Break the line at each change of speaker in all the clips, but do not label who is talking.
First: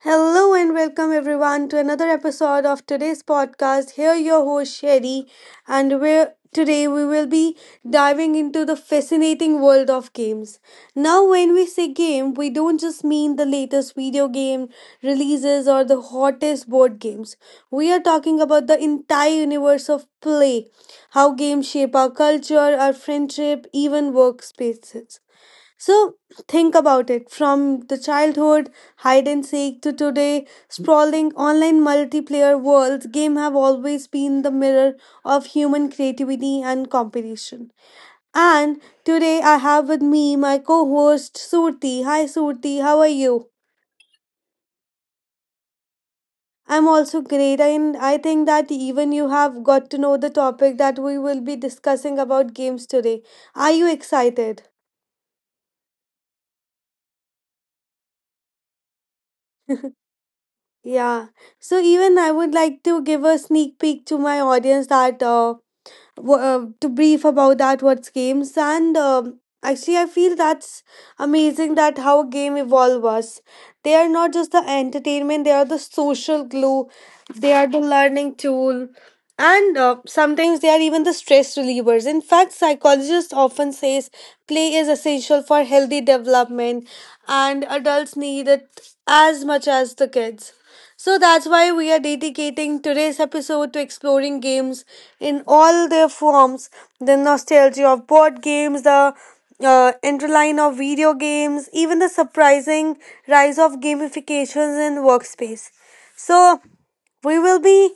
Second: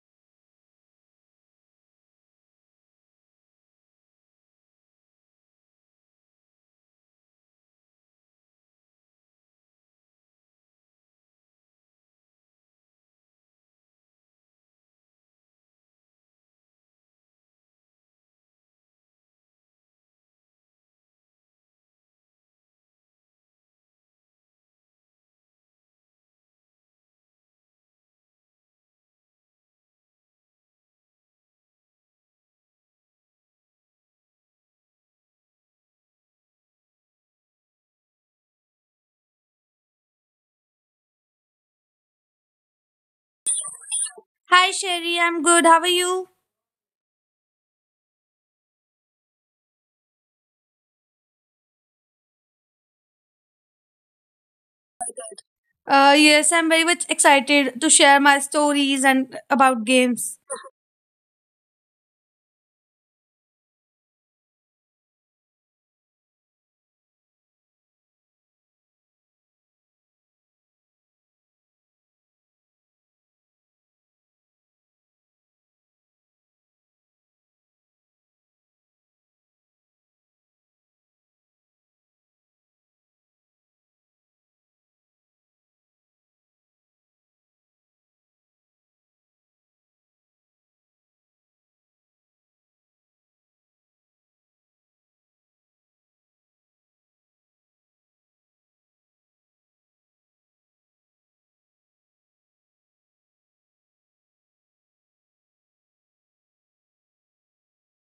Hello and welcome everyone to another episode of today's podcast. Here your host Sherry, and we're today we will be diving into the fascinating world of games. Now when we say game, we don't just mean the latest video game releases or the hottest board games. We are talking about the entire universe of play, how games shape our culture, our friendship, even workspaces. So think about it. From the childhood hide and seek to today sprawling online multiplayer worlds, game have always been the mirror of human creativity and competition. And today I have with me my co-host Surti. Hi Surti, how are you?
Hi, Sherry. I'm good. How are you?
I'm also great, and I think that even you have got to know the topic that we will be discussing about games today. Are you excited?
Yes, I'm very much excited to share my stories and about games.
Yeah. So even I would like to give a sneak peek to my audience that to brief about that what's games, and actually I feel that's amazing that how a game evolve us. They are not just the entertainment; they are the social glue. They are the learning tool. And sometimes they are even the stress relievers. In fact, psychologists often says play is essential for healthy development, and adults need it as much as the kids. So that's why we are dedicating today's episode to exploring games in all their forms: the nostalgia of board games, the interline of video games, even the surprising rise of gamifications in workspace. So we will be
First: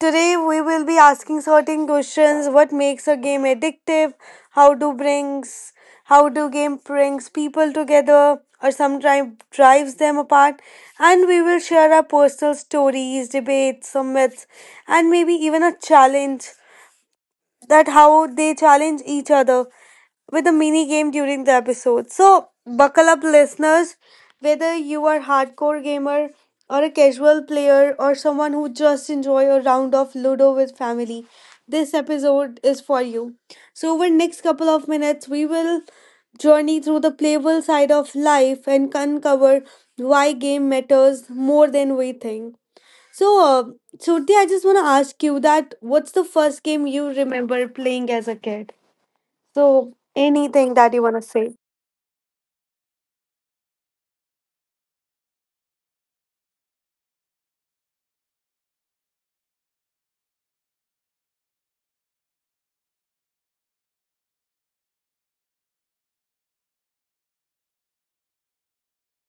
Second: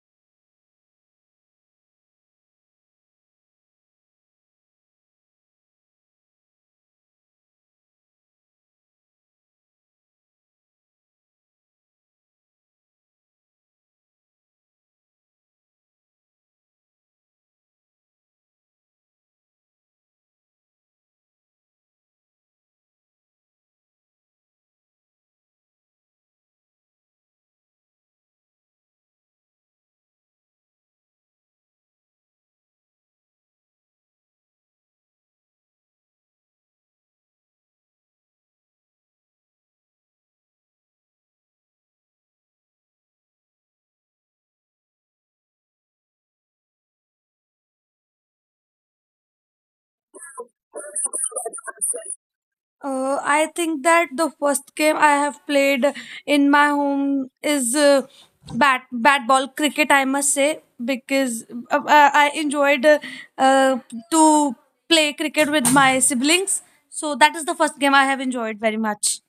Today we will be asking certain questions. What makes a game addictive? how do brings how do game brings people together or sometimes drives them apart? And we will share our personal stories, debates, some myths, and maybe even a challenge, that how they challenge each other with a mini game during the episode. So, buckle up, listeners. Whether you are hardcore gamer or a casual player or someone who just enjoy a round of Ludo with family, this episode is for you. So, over next couple of minutes, we will journey through the playful side of life and uncover why game matters more than we think. So, Surti, I just want to ask you that what's the first game you remember playing as a kid? So, anything that you want to say?
I think that the first game I have played in my home is bat bat ball cricket, I must say. Because I enjoyed uh, to play cricket with my siblings. So that is the first game I have enjoyed very much.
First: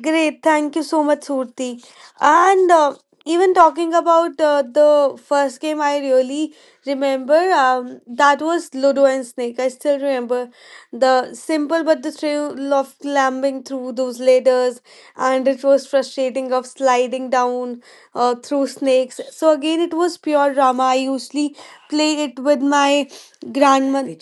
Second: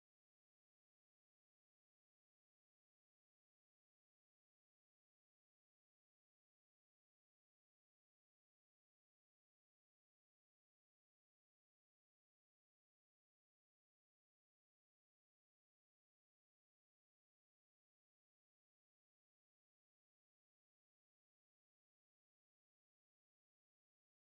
Great, thank you so much, Surti. And even talking about the first game, I really remember that was Ludo and Snake. I still remember the simple but the thrill of climbing through those ladders, and it was frustrating of sliding down through snakes. So again, it was pure drama. I usually play it with my grandmother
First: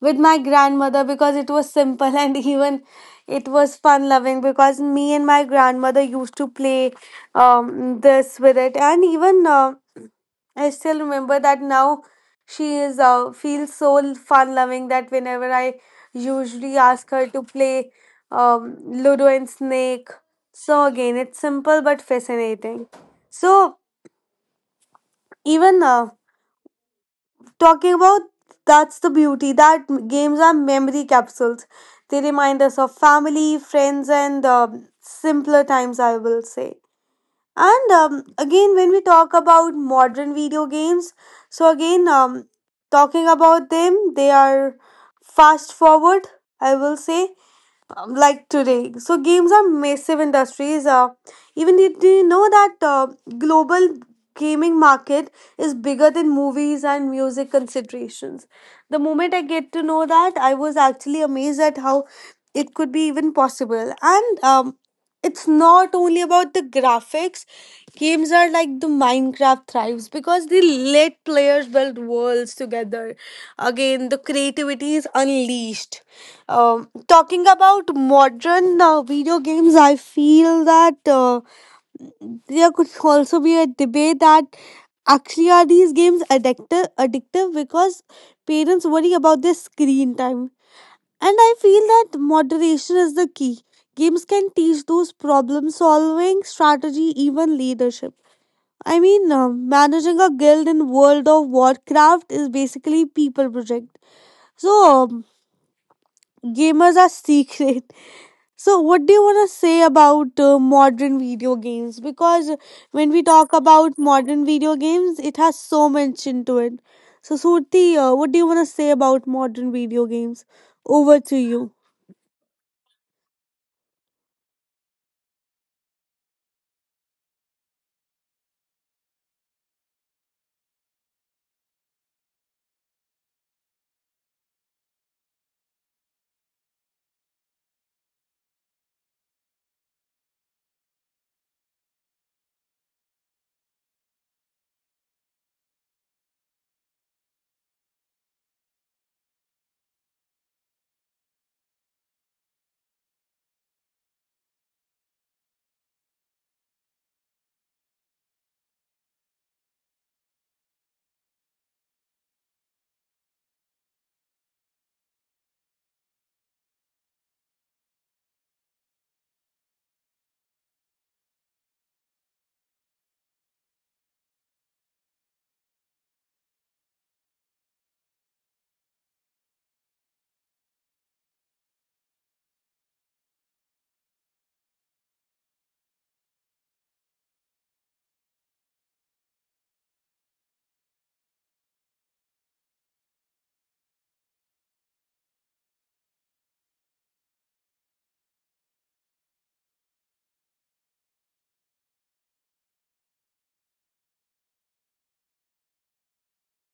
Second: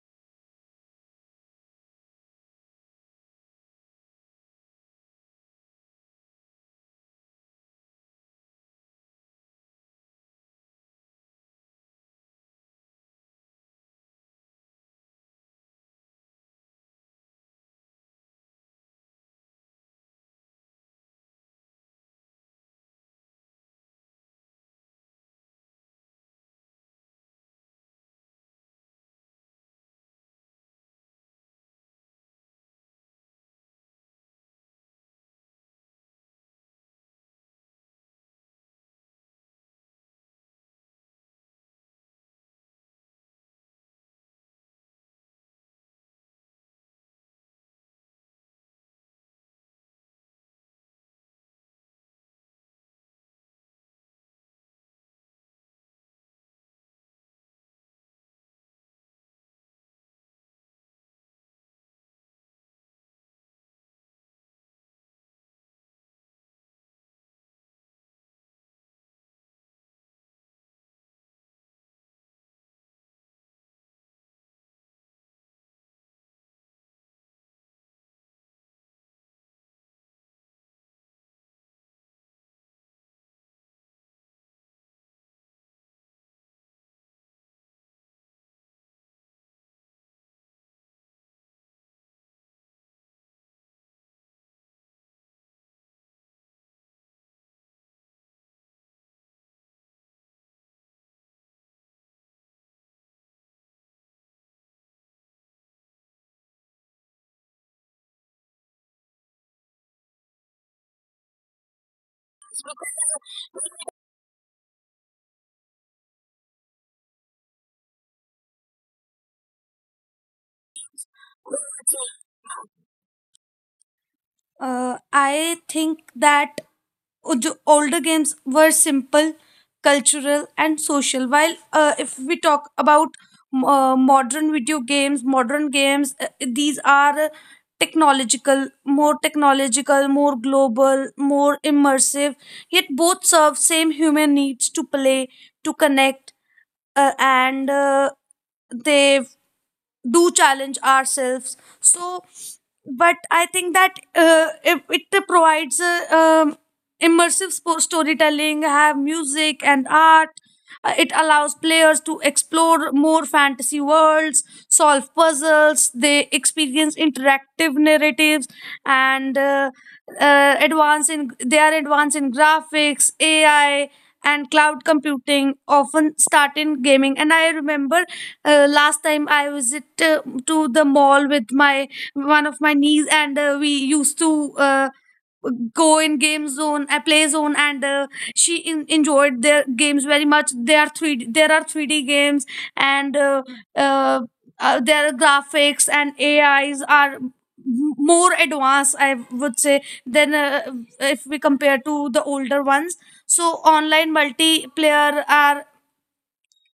with my grandmother because it was simple, and even it was fun loving because me and my grandmother used to play this with it. And even I still remember that now she is, feels so fun loving, that whenever I usually ask her to play, um, Ludo and Snake. So again, it's simple but fascinating. So even talking about that's the beauty, that games are memory capsules. They remind us of family, friends, and simpler times, I will say. And again, when we talk about modern video games, so again, talking about them, they are fast forward, I will say, like today. So games are massive industries. Even did you know that global gaming market is bigger than movies and music considerations? The moment I get to know that, I was actually amazed at how it could be even possible. And it's not only about the graphics. Games are like the Minecraft thrives because they let players build worlds together. Again, the creativity is unleashed. Talking about modern video games, I feel that there could also be a debate that actually are these games addictive because parents worry about their screen time. And I feel that moderation is the key. Games can teach those problem solving, strategy, even leadership. I mean, managing a guild in World of Warcraft is basically people project. So gamers are secret. So, what do you want to say about modern video games? Because when we talk about modern video games, it has so much into it. So, Surti, what do you want to say about modern video games? Over to you.
I think that older games were simple, cultural, and social. While if we talk about modern video games, modern games, these are technological, more global, more immersive. Yet both serve same human needs to play, to connect, and they do challenge ourselves. But I think that it provides a, immersive sport storytelling, have music and art. It allows players to explore more fantasy worlds, solve puzzles, they experience interactive narratives, and advance in they are advanced in graphics, AI, and cloud computing often start in gaming. And I remember last time I visit to the mall with my one of my niece, and we used to go in game zone, a play zone, and she enjoyed their games very much. They are three. There are three D games, and uh, their graphics and AIs are more advanced, I would say, than if we compare to the older ones. So online multiplayer are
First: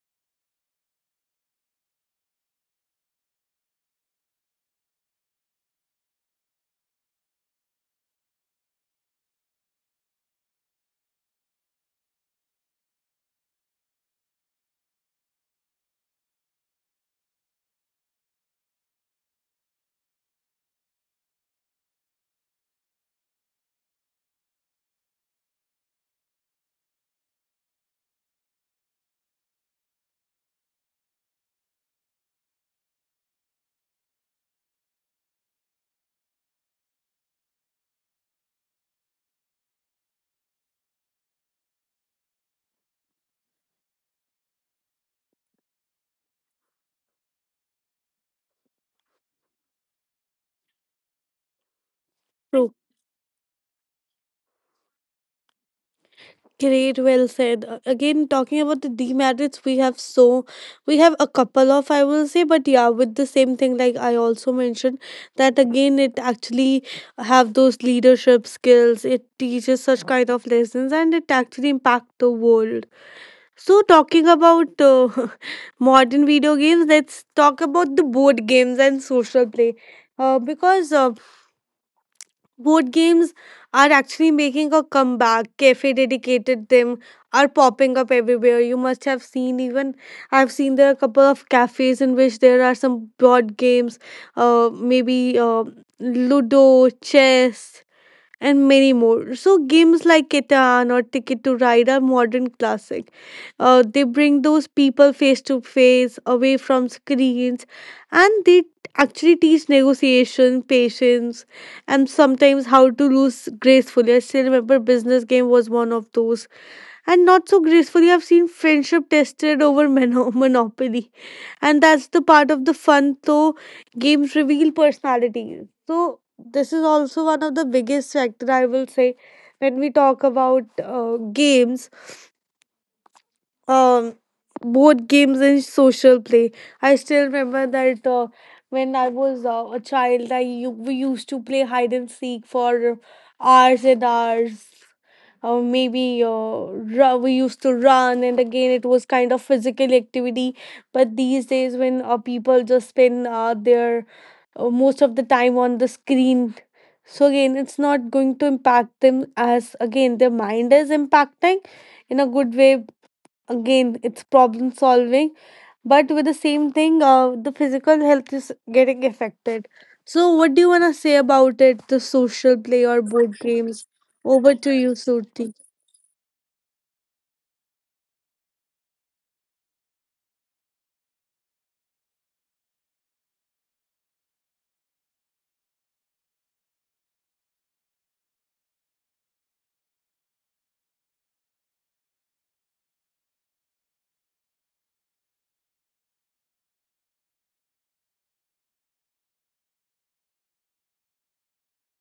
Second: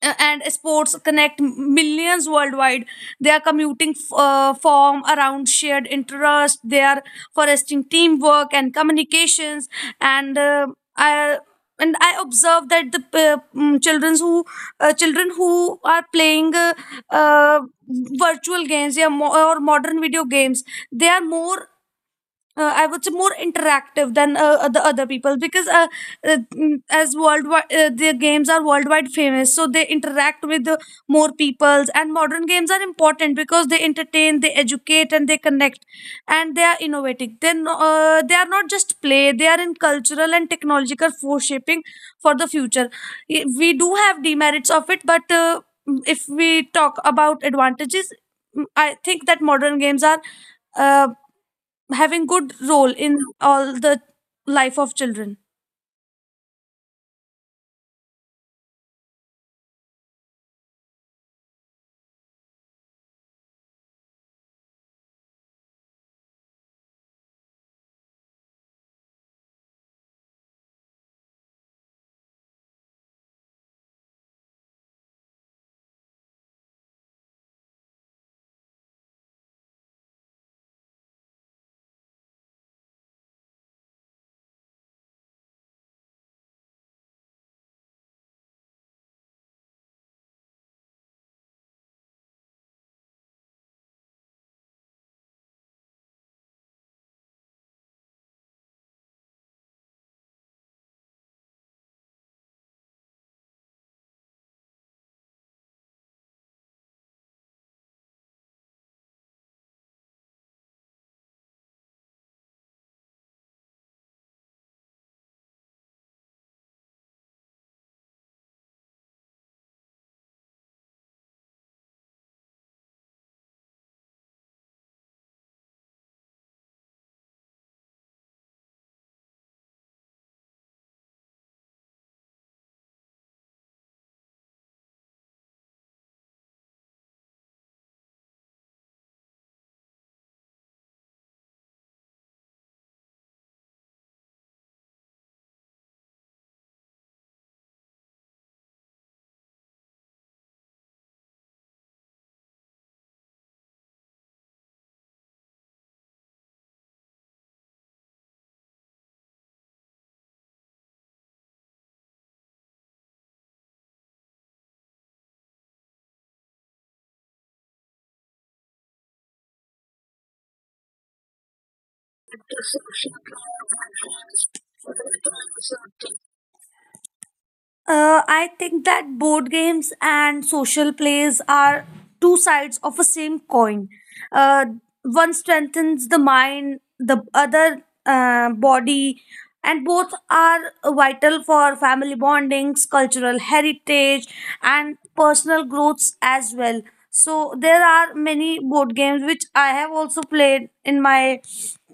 and sports connect millions worldwide. They are commuting form around shared interest. They are fostering teamwork and communications. And uh, I and I observe that the children who are playing uh, virtual games, yeah, or modern video games, they are more I would say more interactive than the other people, because as worldwide their games are worldwide famous, so they interact with more peoples. And modern games are important because they entertain, they educate, and they connect, and they are innovative. Then they are not just play; they are in cultural and technological foreshaping for the future. We do have demerits of it, but if we talk about advantages, I think that modern games are. Uh, Having good role in all the life of children.
Great, well said. Again, talking about the demerits, we have a couple of, I will say. But yeah, with the same thing, like I also mentioned, that again it actually have those leadership skills. It teaches such kind of lessons, and it actually impact the world. So talking about modern video games, let's talk about the board games and social play, because board games are actually making a comeback. Cafe dedicated them are popping up everywhere. You must have seen. Even I've seen there are a couple of cafes in which there are some board games, maybe Ludo, chess, and many more. So games like Catan or Ticket to Ride are modern classic. They bring those people face to face, away from screens, and they actually teach negotiation, patience, and sometimes how to lose gracefully. I still remember business game was one of those, and not so gracefully. I've seen friendship tested over monopoly, and that's the part of the fun. So games reveal personality. So this is also one of the biggest factor, I will say, when we talk about games. Um, both games and social play, I still remember that when I was a child, we used to play hide and seek for hours and hours. Or maybe we used to run, and again it was kind of physical activity. But these days when people just spend their most of the time on the screen, so again it's not going to impact them, as again their mind is impacting in a good way. Again, it's problem solving. But with the same thing, the physical health is getting affected. So what do you want to say about it, the social play or board games? Over to you, Surti.
I think that board games and social plays are two sides of a same coin. uh, One strengthens the mind, the other body, and both are vital for family bondings, cultural heritage, and personal growths as well. So there are many board games which I have also played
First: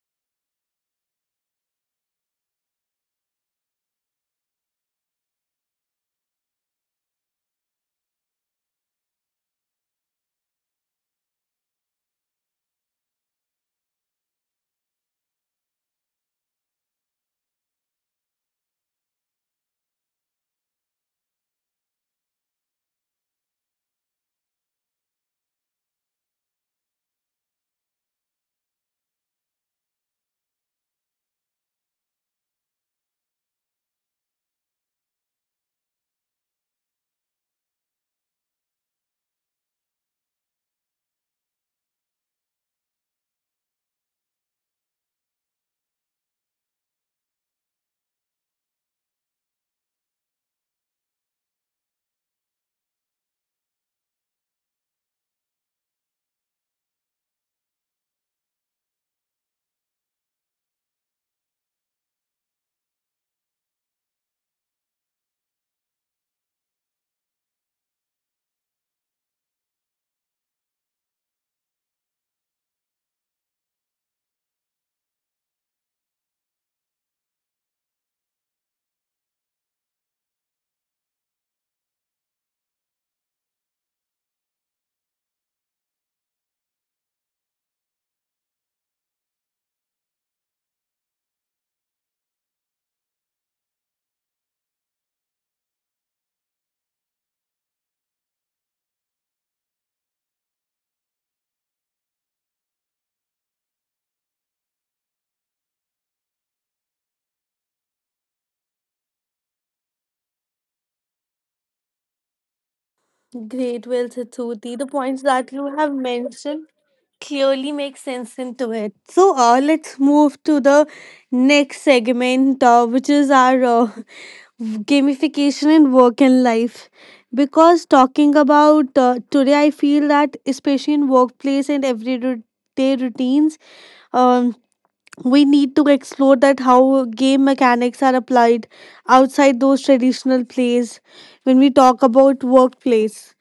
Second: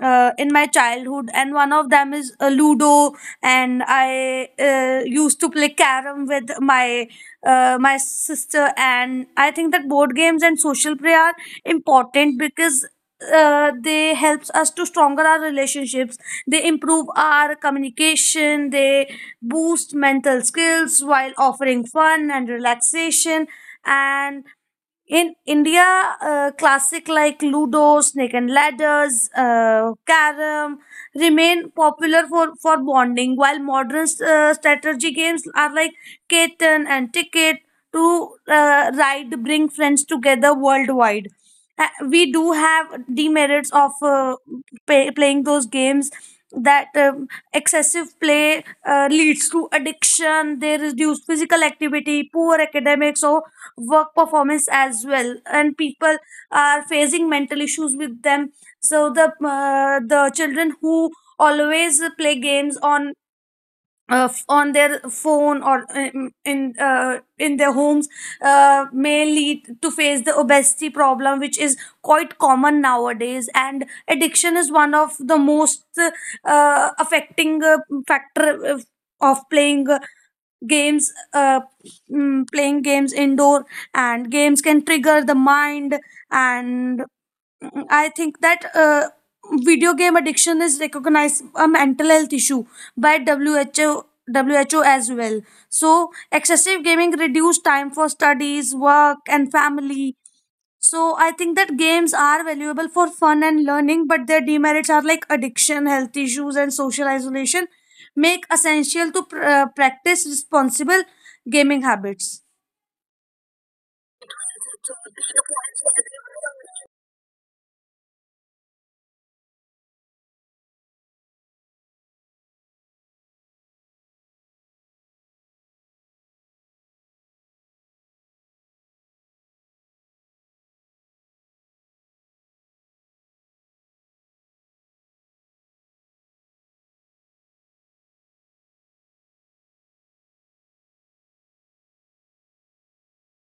in my childhood, and one of them is Ludo, and I used to play carom with my my sister. And I think that board games and social play are important because they helps us to stronger our relationships, they improve our communication, they boost mental skills while offering fun and relaxation. And in India, classic like Ludo, Snake and Ladders, Carom remain popular for bonding, while modern strategy games are like Catan and Ticket to Ride bring friends together worldwide. We do have demerits of playing those games, that excessive play leads to addiction, they reduce physical activity, poor academics, or work performance as well, and people are facing mental issues with them. So the children who always play games on on their phone, or in their homes, may lead to face the obesity problem, which is quite common nowadays. And addiction is one of the most affecting factor of playing games uh, playing games indoor, and games can trigger the mind. And I think that video game addiction is recognized a mental health issue by WHO as well. So excessive gaming reduce time for studies, work, and family. So I think that games are valuable for fun and learning, but their demerits are like addiction, health issues, and social isolation make essential to practice responsible gaming habits.
Great, well said, Suti. The points that you have mentioned clearly make sense into it. So let's move to the next segment, which is our gamification in work and life. Because talking about today, I feel that especially in workplace and everyday routines, um we need to explore that how game mechanics are applied outside those traditional plays. When we talk about workplace,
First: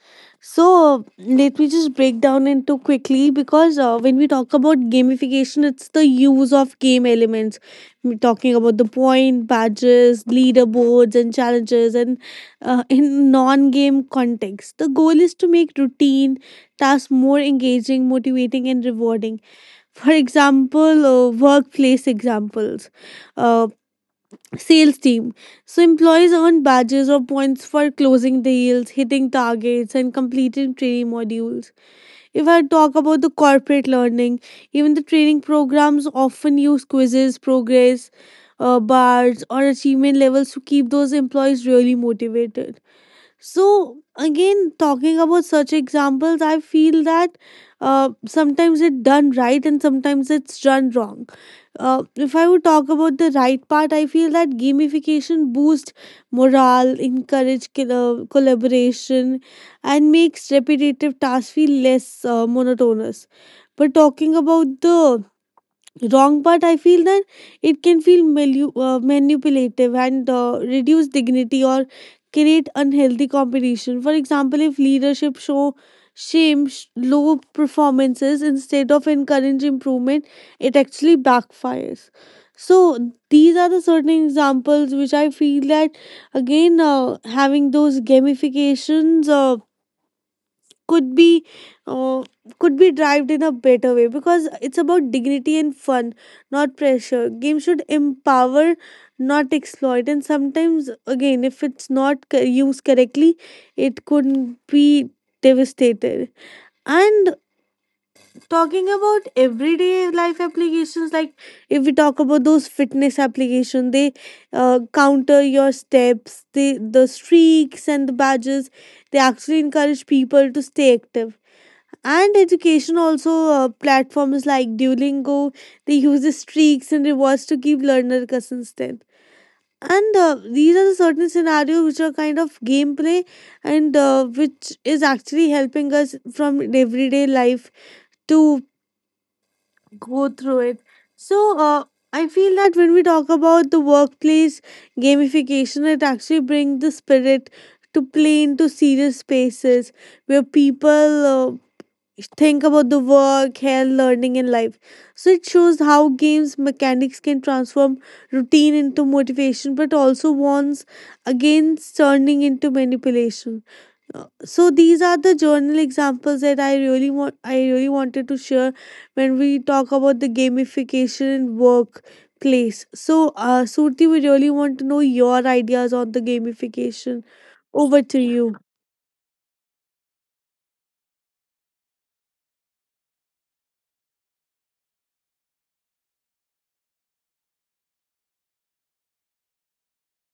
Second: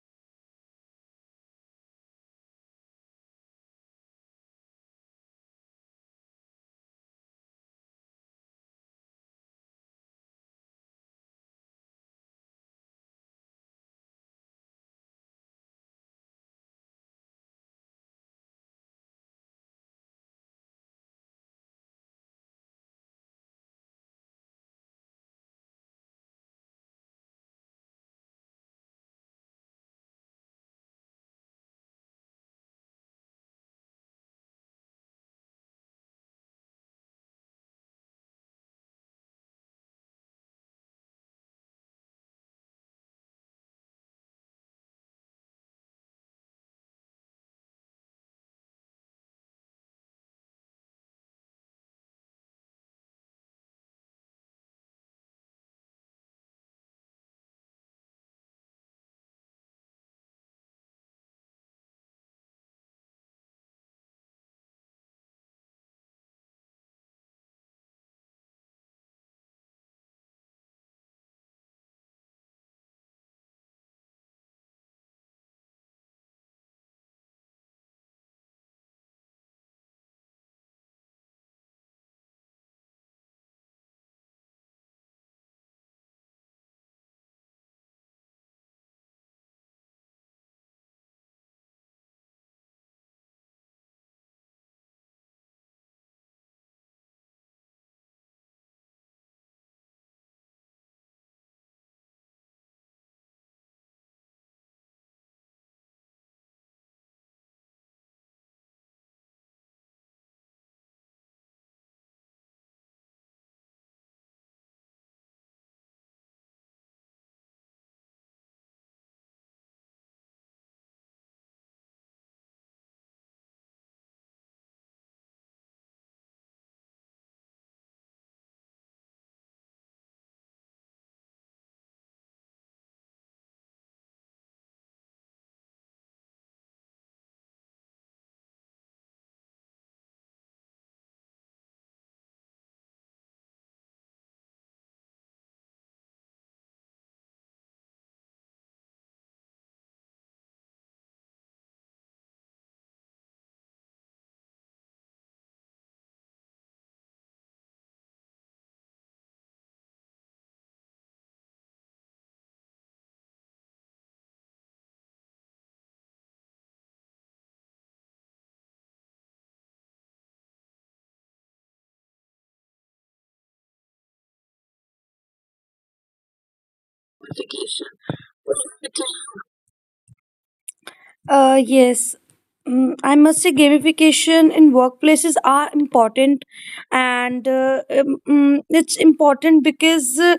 so let me just break down into quickly. Because when we talk about gamification, it's the use of game elements. We're talking about the point, badges, leaderboards, and challenges, and in non-game context, the goal is to make routine tasks more engaging, motivating, and rewarding. For example, workplace examples: uh, sales team, so employees earn badges or points for closing deals, hitting targets, and completing training modules. If I talk about the corporate learning, even the training programs often use quizzes, progress bars, or achievement levels to keep those employees really motivated. So, again, talking about such examples, I feel that sometimes it's done right and sometimes it's done wrong. If I would talk about the right part, I feel that gamification boosts morale, encourage collaboration, and makes repetitive tasks feel less monotonous. But talking about the wrong, but I feel that it can feel manipulative, and reduce dignity or create unhealthy competition. For example, if leadership low performances instead of encourage improvement, it actually backfires. So these are the certain examples which I feel that, again, having those gamifications could be uh, could be derived in a better way. Because it's about dignity and fun, not pressure. Games should empower, not exploit. And sometimes, again, if it's not used correctly, it could be devastated. And talking about everyday life applications, like if we talk about those fitness application, they counter your steps, the streaks and the badges, they actually encourage people to stay active. And education also, platforms like Duolingo, they use the streaks and rewards to keep learner consistent. And these are the certain scenarios which are kind of gameplay, and which is actually helping us from everyday life to go through it. So I feel that when we talk about the workplace gamification, it actually brings the spirit to play into serious spaces, where people think about the work, health, learning, and life. So it shows how games mechanics can transform routine into motivation, but also warns against turning into manipulation. So these are the journal examples that I really wanted to share when we talk about the gamification in workplace. So, Surti, we really want to know your ideas on the gamification. Over to you.
Uh, yes, I must say gamification in workplaces are important, and it's important because uh,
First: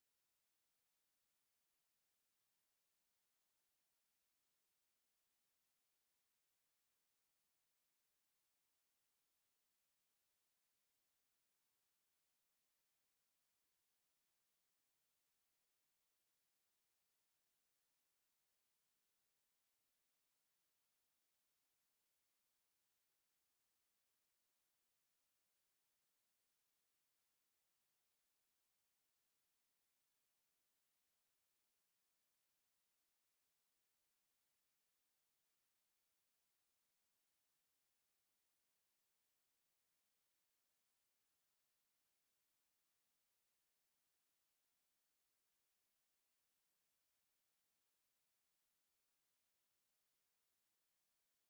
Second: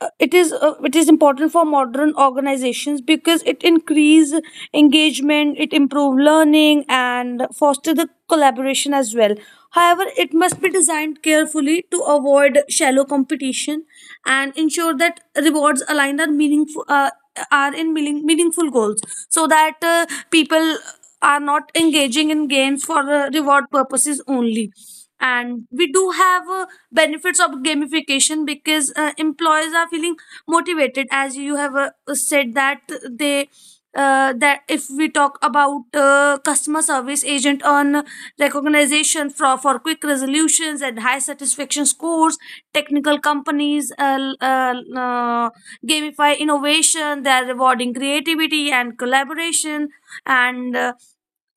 uh, it is uh, it is important for modern organizations because it increase engagement, it improve learning, and foster the collaboration as well. However, it must be designed carefully to avoid shallow competition and ensure that rewards aligned are meaningful, meaningful goals, so that people are not engaging in games for reward purposes only. And we do have benefits of gamification because employees are feeling motivated, as you have said, that they that if we talk about customer service agent on recognition for quick resolutions and high satisfaction scores, technical companies gamify innovation, they are rewarding creativity and collaboration. And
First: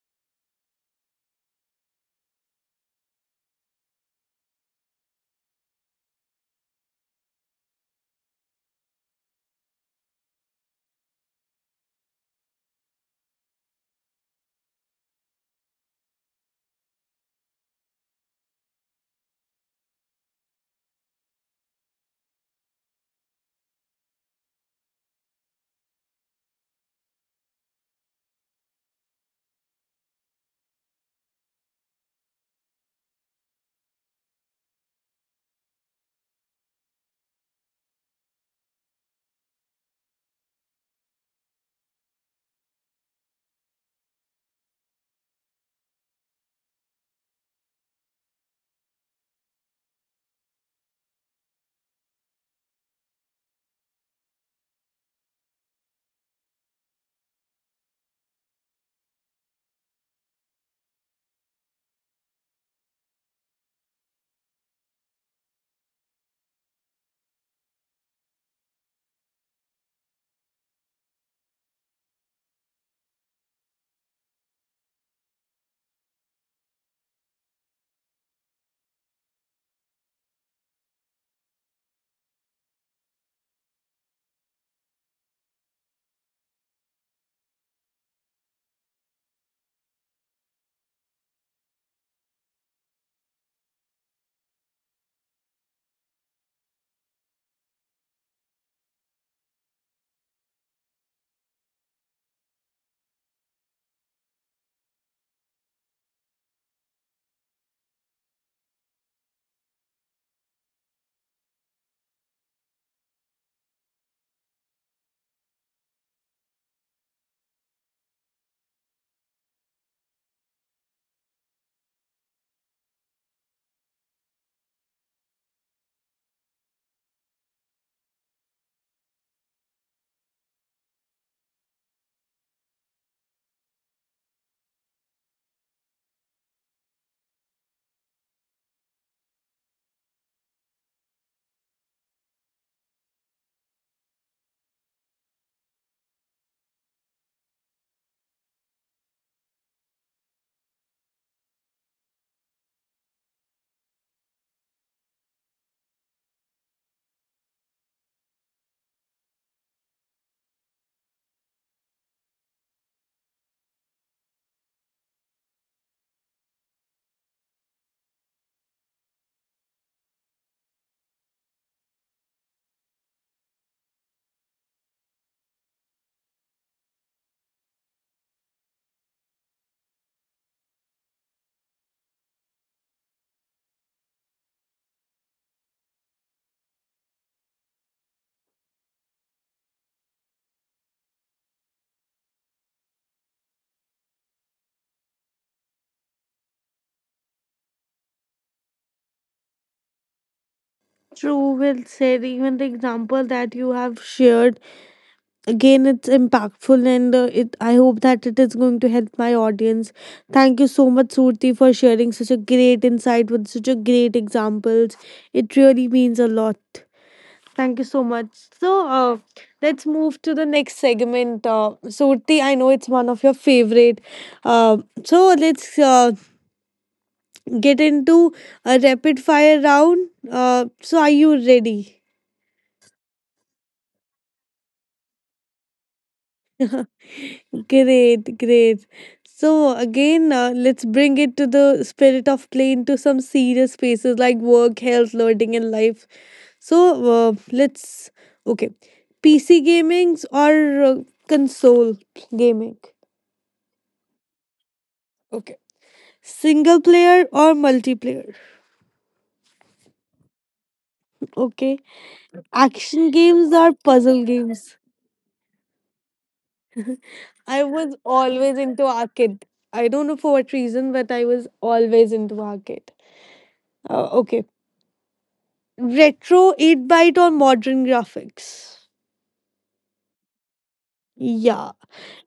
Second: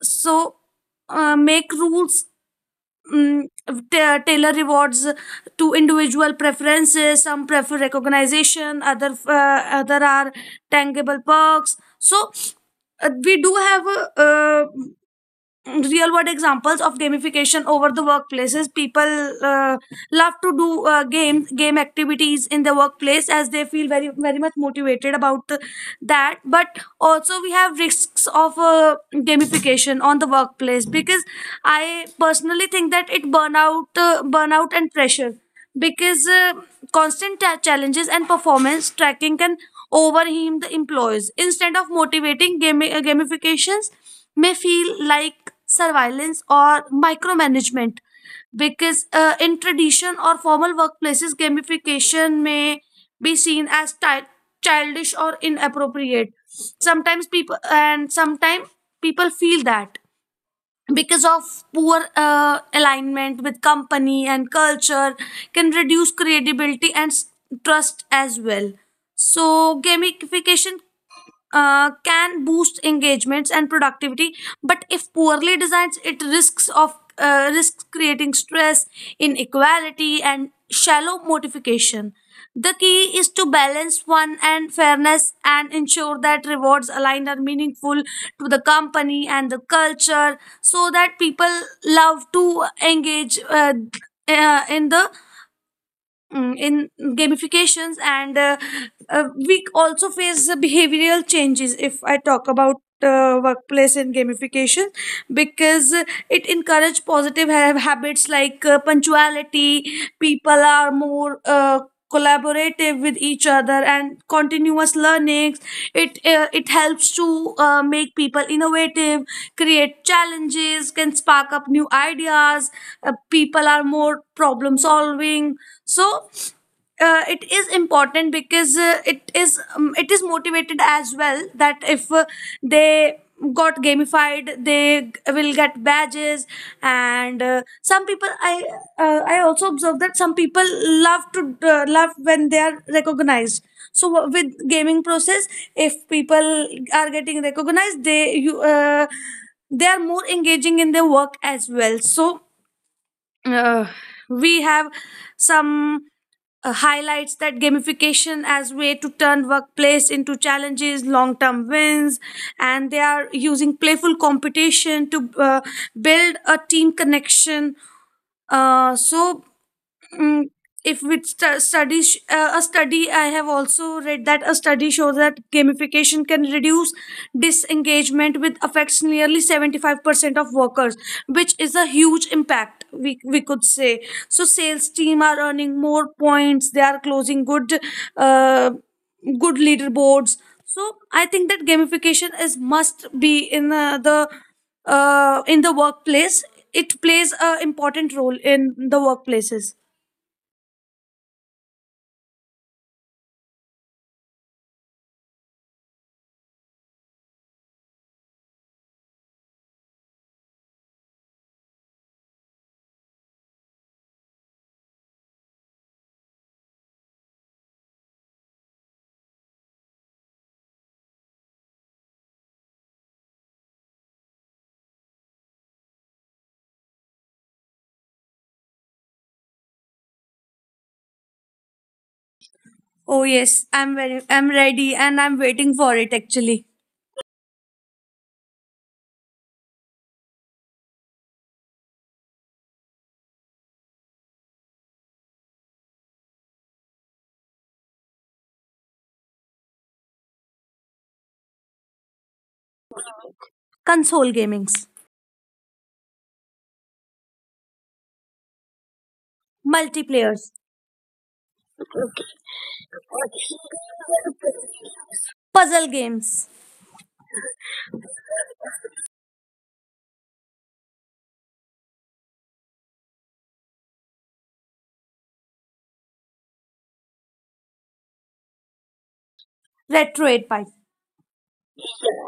so Make rules, um, tailor rewards to individual preferences. Some prefer recognition, other are tangible perks. So we do have a, real world examples of gamification over the workplaces. People uh, love to do game activities in the workplace, as they feel very very much motivated about that. But also we have risks of gamification on the workplace, because I personally think that it burnout and pressure, because constant challenges and performance tracking can overwhelm the employees instead of motivating. Gamifications may feel like surveillance or micromanagement because in tradition or formal workplaces gamification may be seen as childish or inappropriate sometimes. People and sometimes People feel that because of poor alignment with company and culture can reduce credibility and trust as well. So gamification can boost engagements and productivity, but if poorly designed it risks creating stress, inequality, and shallow motivation. The key is to balance fun and fairness and ensure that rewards aligned are meaningful to the company and the culture, so that people love to engage uh, in the in gamifications. And We also face behavioral changes if I talk about workplace and gamification, because it encourage positive habits like punctuality. People are more collaborative with each other, and continuous learnings. It helps to make people innovative. Create challenges can spark up new ideas. People are more problem solving. So it is important because it is motivated as well, that if they got gamified they will get badges. And some people I I also observe that some people love to, love when they are recognized. So with gaming process, if people are getting recognized, they are more engaging in their work as well. So uh, we have some highlights that gamification as way to turn workplace into challenges, long-term wins, and they are using playful competition to build a team connection. uh, so Mm, if we stu- study sh- a study I have also read that a study shows that gamification can reduce disengagement with affects nearly 75% of workers, which is a huge impact, we could say. So sales team are earning more points, they are closing good uh, good leaderboards. So I think that gamification is must be in the in the workplace. It plays a important role in the workplaces.
True, well said. Even the example that you have shared again, it's impactful and it I hope that it is going to help my audience. Thank you so much, Surti, for sharing such a great insight with such a great examples. It really means a lot. Thank you so much. so uh, let's move to the next segment. Surti, I know it's one of your favorite. Uh, so let's get into a rapid fire round. So are you ready?
Oh yes, I'm ready, and I'm waiting for it actually.
Great, great. So again, let's bring it to the spirit of play into some serious spaces like work, health, learning, and life. So let's okay, PC gamings or console gaming.
Console gamings.
Okay, single player or multiplayer.
Multiplayers.
Okay, action games or puzzle games.
Puzzle games.
I was always into arcade. I don't know for what reason, but I was always into arcade. Okay, retro 8 byte or modern graphics?
Retro 8 pipe.
Yeah.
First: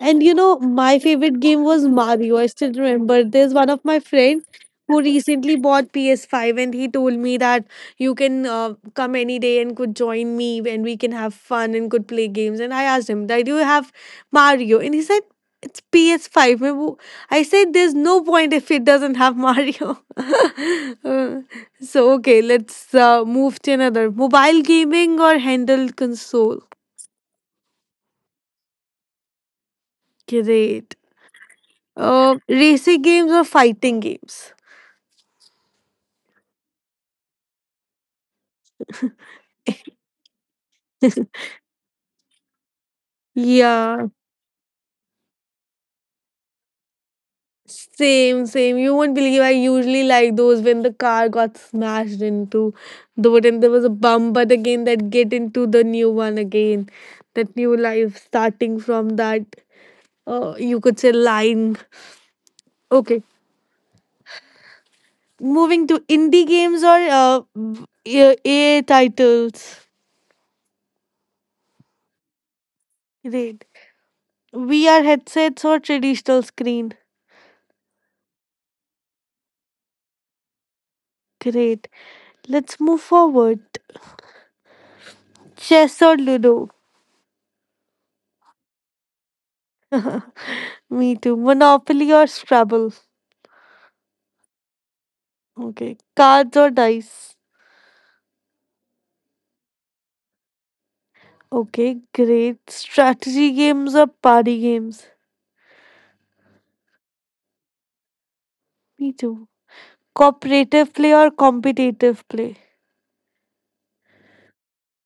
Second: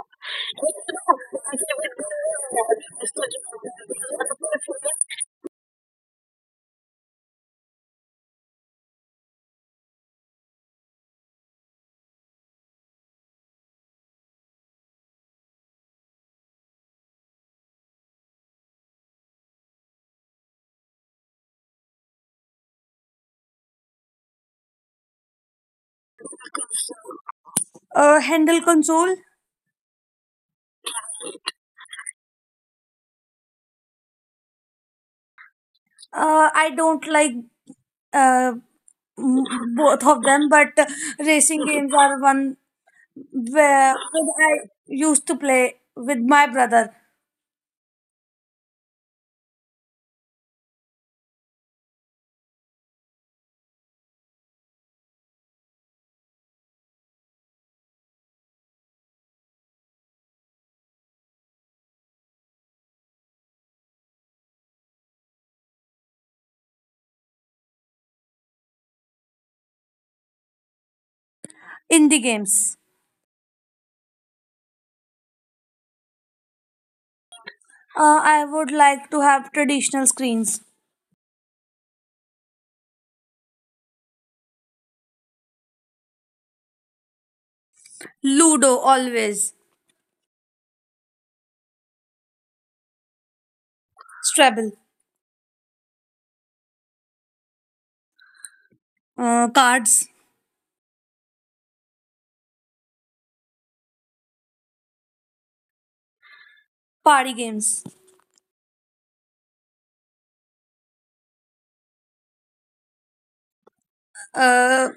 And you know, my favorite game was Mario. I still remember. There's one of my friends who recently bought PS5 and he told me that you can come any day and could join me and we can have fun and could play games. And I asked him, that, "Do you have Mario?" And he said, "It's ps five." मैं वो- I said, "There's no point if it doesn't have Mario." Uh, so, okay, let's Move to another, mobile gaming or handheld console.
Handle console.
Great. Racing games or fighting games?
I don't like uh, both of them, but racing games are one where
Yeah,
I used to play with my brother.
same, same. You won't believe, I usually like those when the car got smashed into the wood, there was a bump, but again that get into the new one again. That new life starting from that, you could say, line. Okay. Moving to indie games or A titles?
In the games.
Great. VR headsets or traditional screen?
I would like to have traditional screens.
Great. Let's move forward. Chess or Ludo?
Ludo always.
Me too. Monopoly or Scrabble?
Scrabble.
Okay. Cards or dice?
Cards.
Okay, great. Strategy games or party games?
Party games.
Me too. Cooperative play or competitive play?
uh,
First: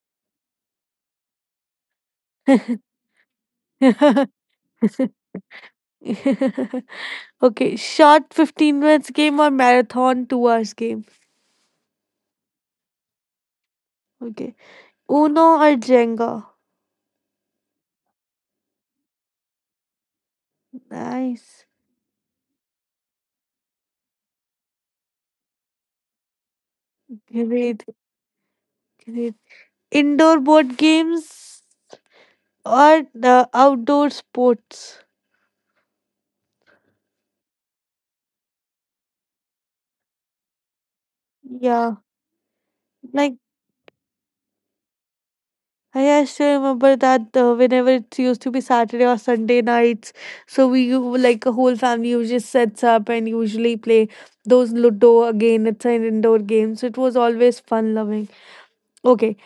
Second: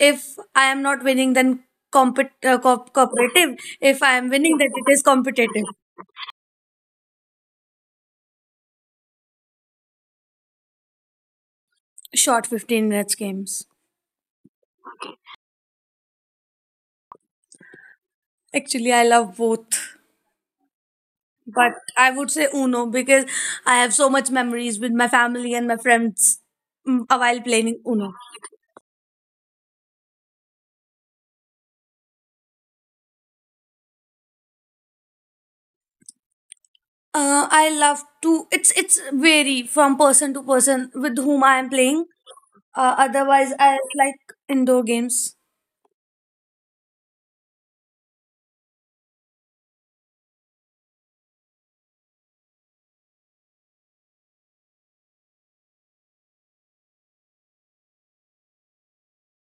if I am not winning, then cooperative. If I am winning, then it is competitive.
Okay, short 15 minutes game or marathon 2 hours game?
Short 15 minutes games.
Okay. Uno or Jenga?
Actually, I love both.
Nice.
But I would say Uno, because I have so much memories with my family and my friends while playing
Great.
Uno.
Great. Indoor board games or the outdoor sports?
I love to. It's vary from person to person with whom I am
Yeah.
playing.
Like,
Otherwise, I like indoor games.
hey, I actually remember that whenever it used to be Saturday or Sunday nights, so like a whole family usually sets up and usually play those Ludo again. It's an indoor game, so it was always fun loving. Okay,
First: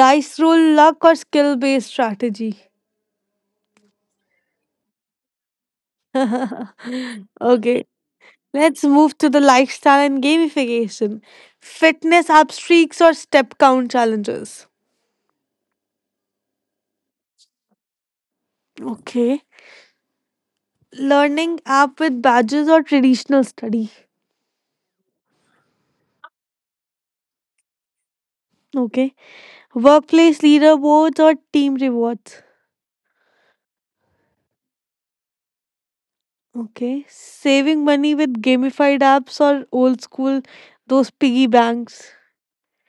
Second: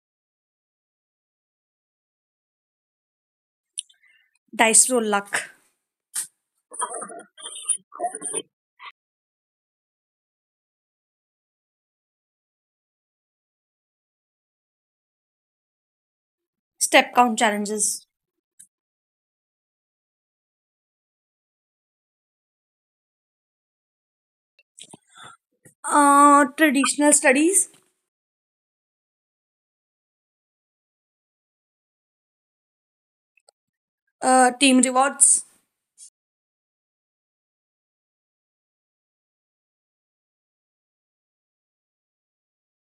dice roll luck or skill based strategy.
Dice roll luck.
Okay, let's move to the lifestyle and gamification, fitness app streaks or step count challenges.
Step count challenges.
Okay, learning app with badges or traditional study.
Traditional studies.
Okay. Workplace leaderboards or team rewards?
Team rewards.
Okay. Saving money with gamified apps or old school, those piggy banks.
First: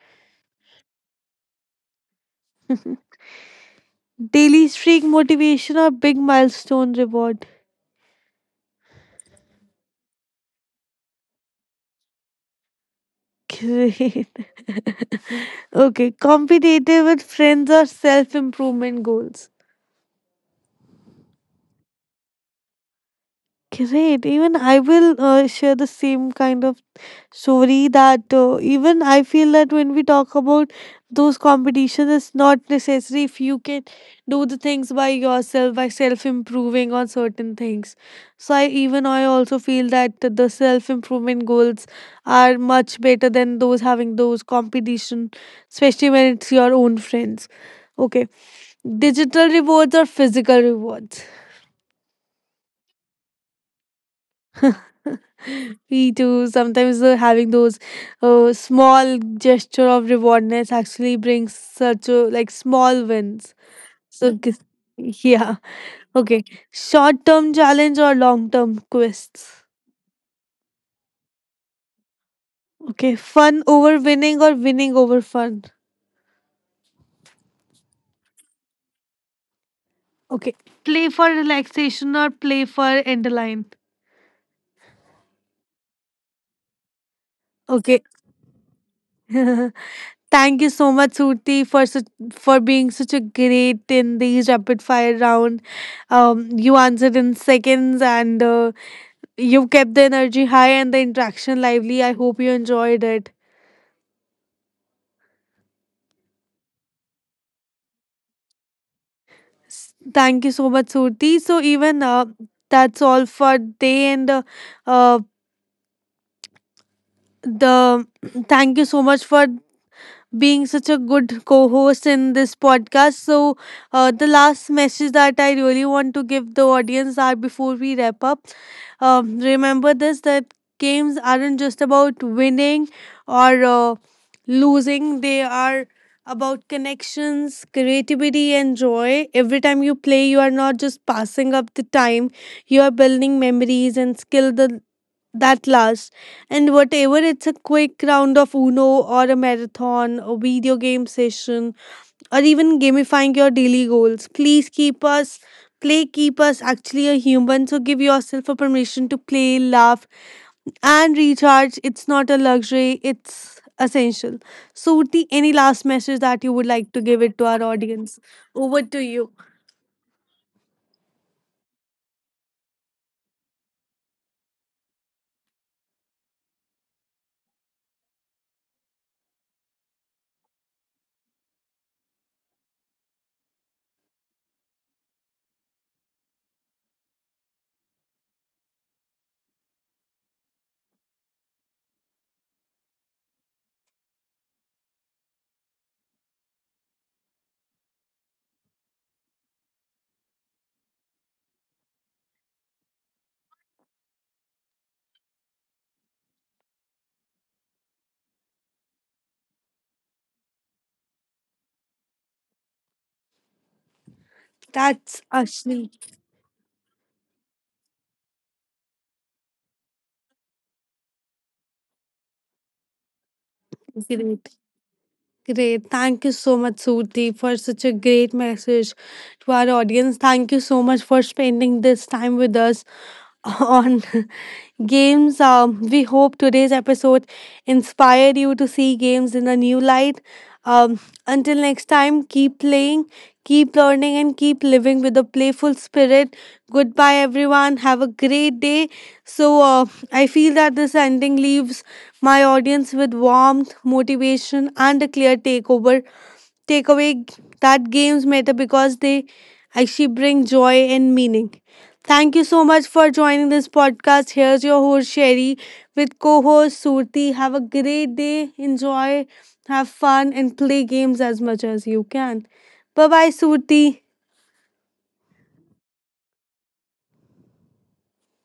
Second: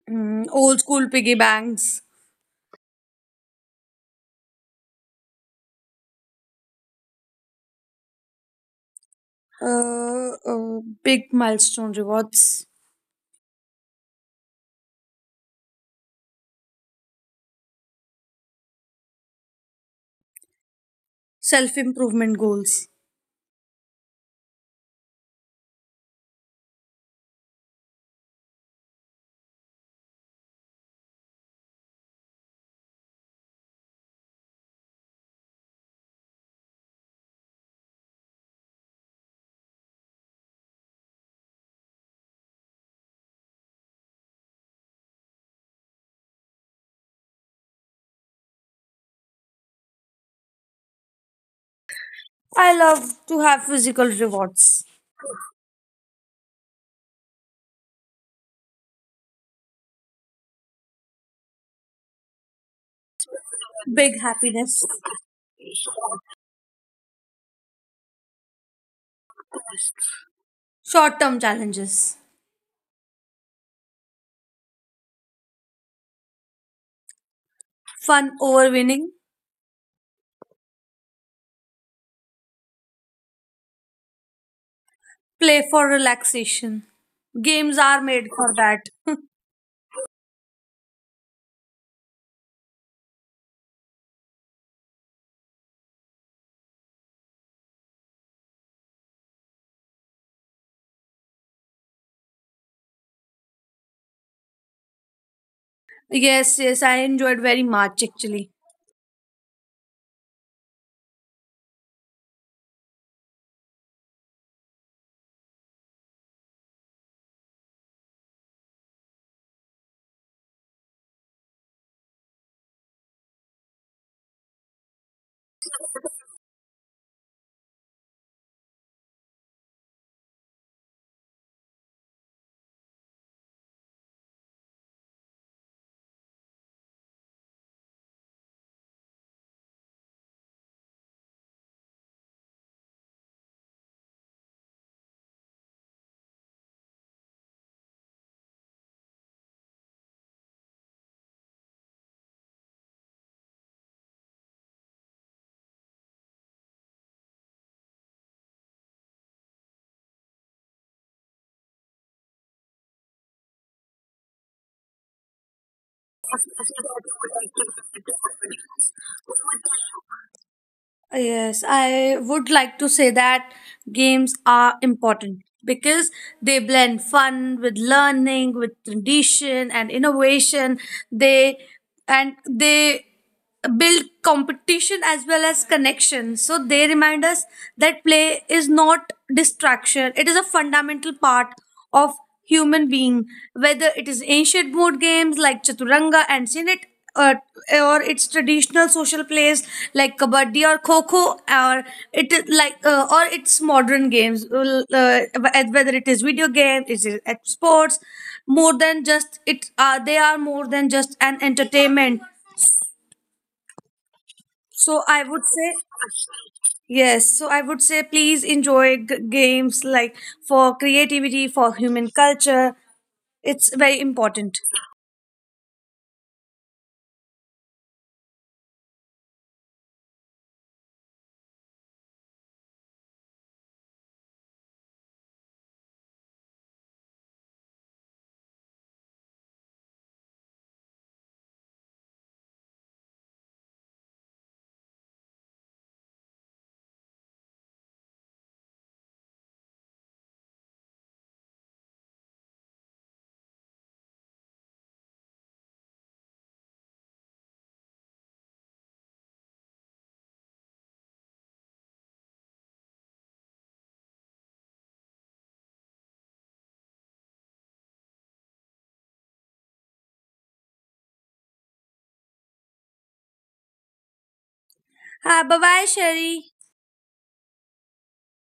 Old school piggy banks.
Daily streak motivation or big milestone reward.
Big milestone rewards.
Great. Okay. Competitive with friends or self improvement goals.
Self improvement goals.
Great. Even I will share the same kind of story that even I feel that when we talk about those competitions, it's not necessary if you can do the things by yourself, by self improving on certain things. So, I, even I also feel that the self improvement goals are much better than those having those competition, especially when it's your own friends. Okay, digital rewards or physical rewards?
I love to have physical rewards.
Me too. Sometimes having those small gesture of rewardness actually brings such a, like, small wins.
Big
So g-
happiness.
yeah, okay. Short term challenge or long term quests.
Short term challenges.
Okay, fun over winning or winning over fun.
Fun over winning.
Okay, play for relaxation or play for end line.
Play for relaxation. Games are
Okay.
made for that.
Thank you so much, Surti, for such, for being such a great in these rapid fire round. You answered in seconds, and you kept the energy high and the interaction lively. I hope you enjoyed it.
Yes, yes, I enjoyed very much actually.
Thank you so much, Surti. So even that's all for day and uh, the thank you so much for being such a good co host in this podcast. So, the last message that I really want to give the audience are before we wrap up, remember this that games aren't just about winning or losing, they are about connections, creativity, and joy. Every time you play, you are not just passing up the time, you are building memories and skill that lasts. And whatever, it's a quick round of Uno or a marathon, a video game session, or even gamifying your daily goals. Please keep us, play, keep us actually a human. So give yourself a permission to play, laugh, and recharge. It's not a luxury, it's essential. So, Urti, any last message that you would like to give it to our audience? Over to you.
Yes, I would like to say that games are important because they blend fun with learning, with tradition and innovation. They they build competition as well as connection. So they remind us that play is not distraction. It is a fundamental part of human being, whether it is ancient board games like chaturanga and sinet, uh, or its traditional social plays like kabaddi or kho kho, or it is like or its modern games, whether it is video games, it is at sports. More than just it They are more than just an entertainment. So
That's
I would say
actually
Yes, so I would say please enjoy games like for creativity, for human culture. It's very
great.
important.
Great. Thank you so much, Surti, for such a great message to our audience. Thank you so much for spending this time with us on games. We hope today's episode inspired you to see games in a new light. Um, until next time, keep playing, keep learning, and keep living with a playful spirit. Goodbye, everyone. Have a great day. So, I feel that this ending leaves my audience with warmth, motivation, and a clear takeover, take away, that games matter because they actually bring joy and meaning. Thank you so much for joining this podcast. Here's your host Sherry with co-host Surti. Have a great day. Enjoy, have fun, and play games as much as you can. Bye bye, Surti.
Bye bye, Sherry.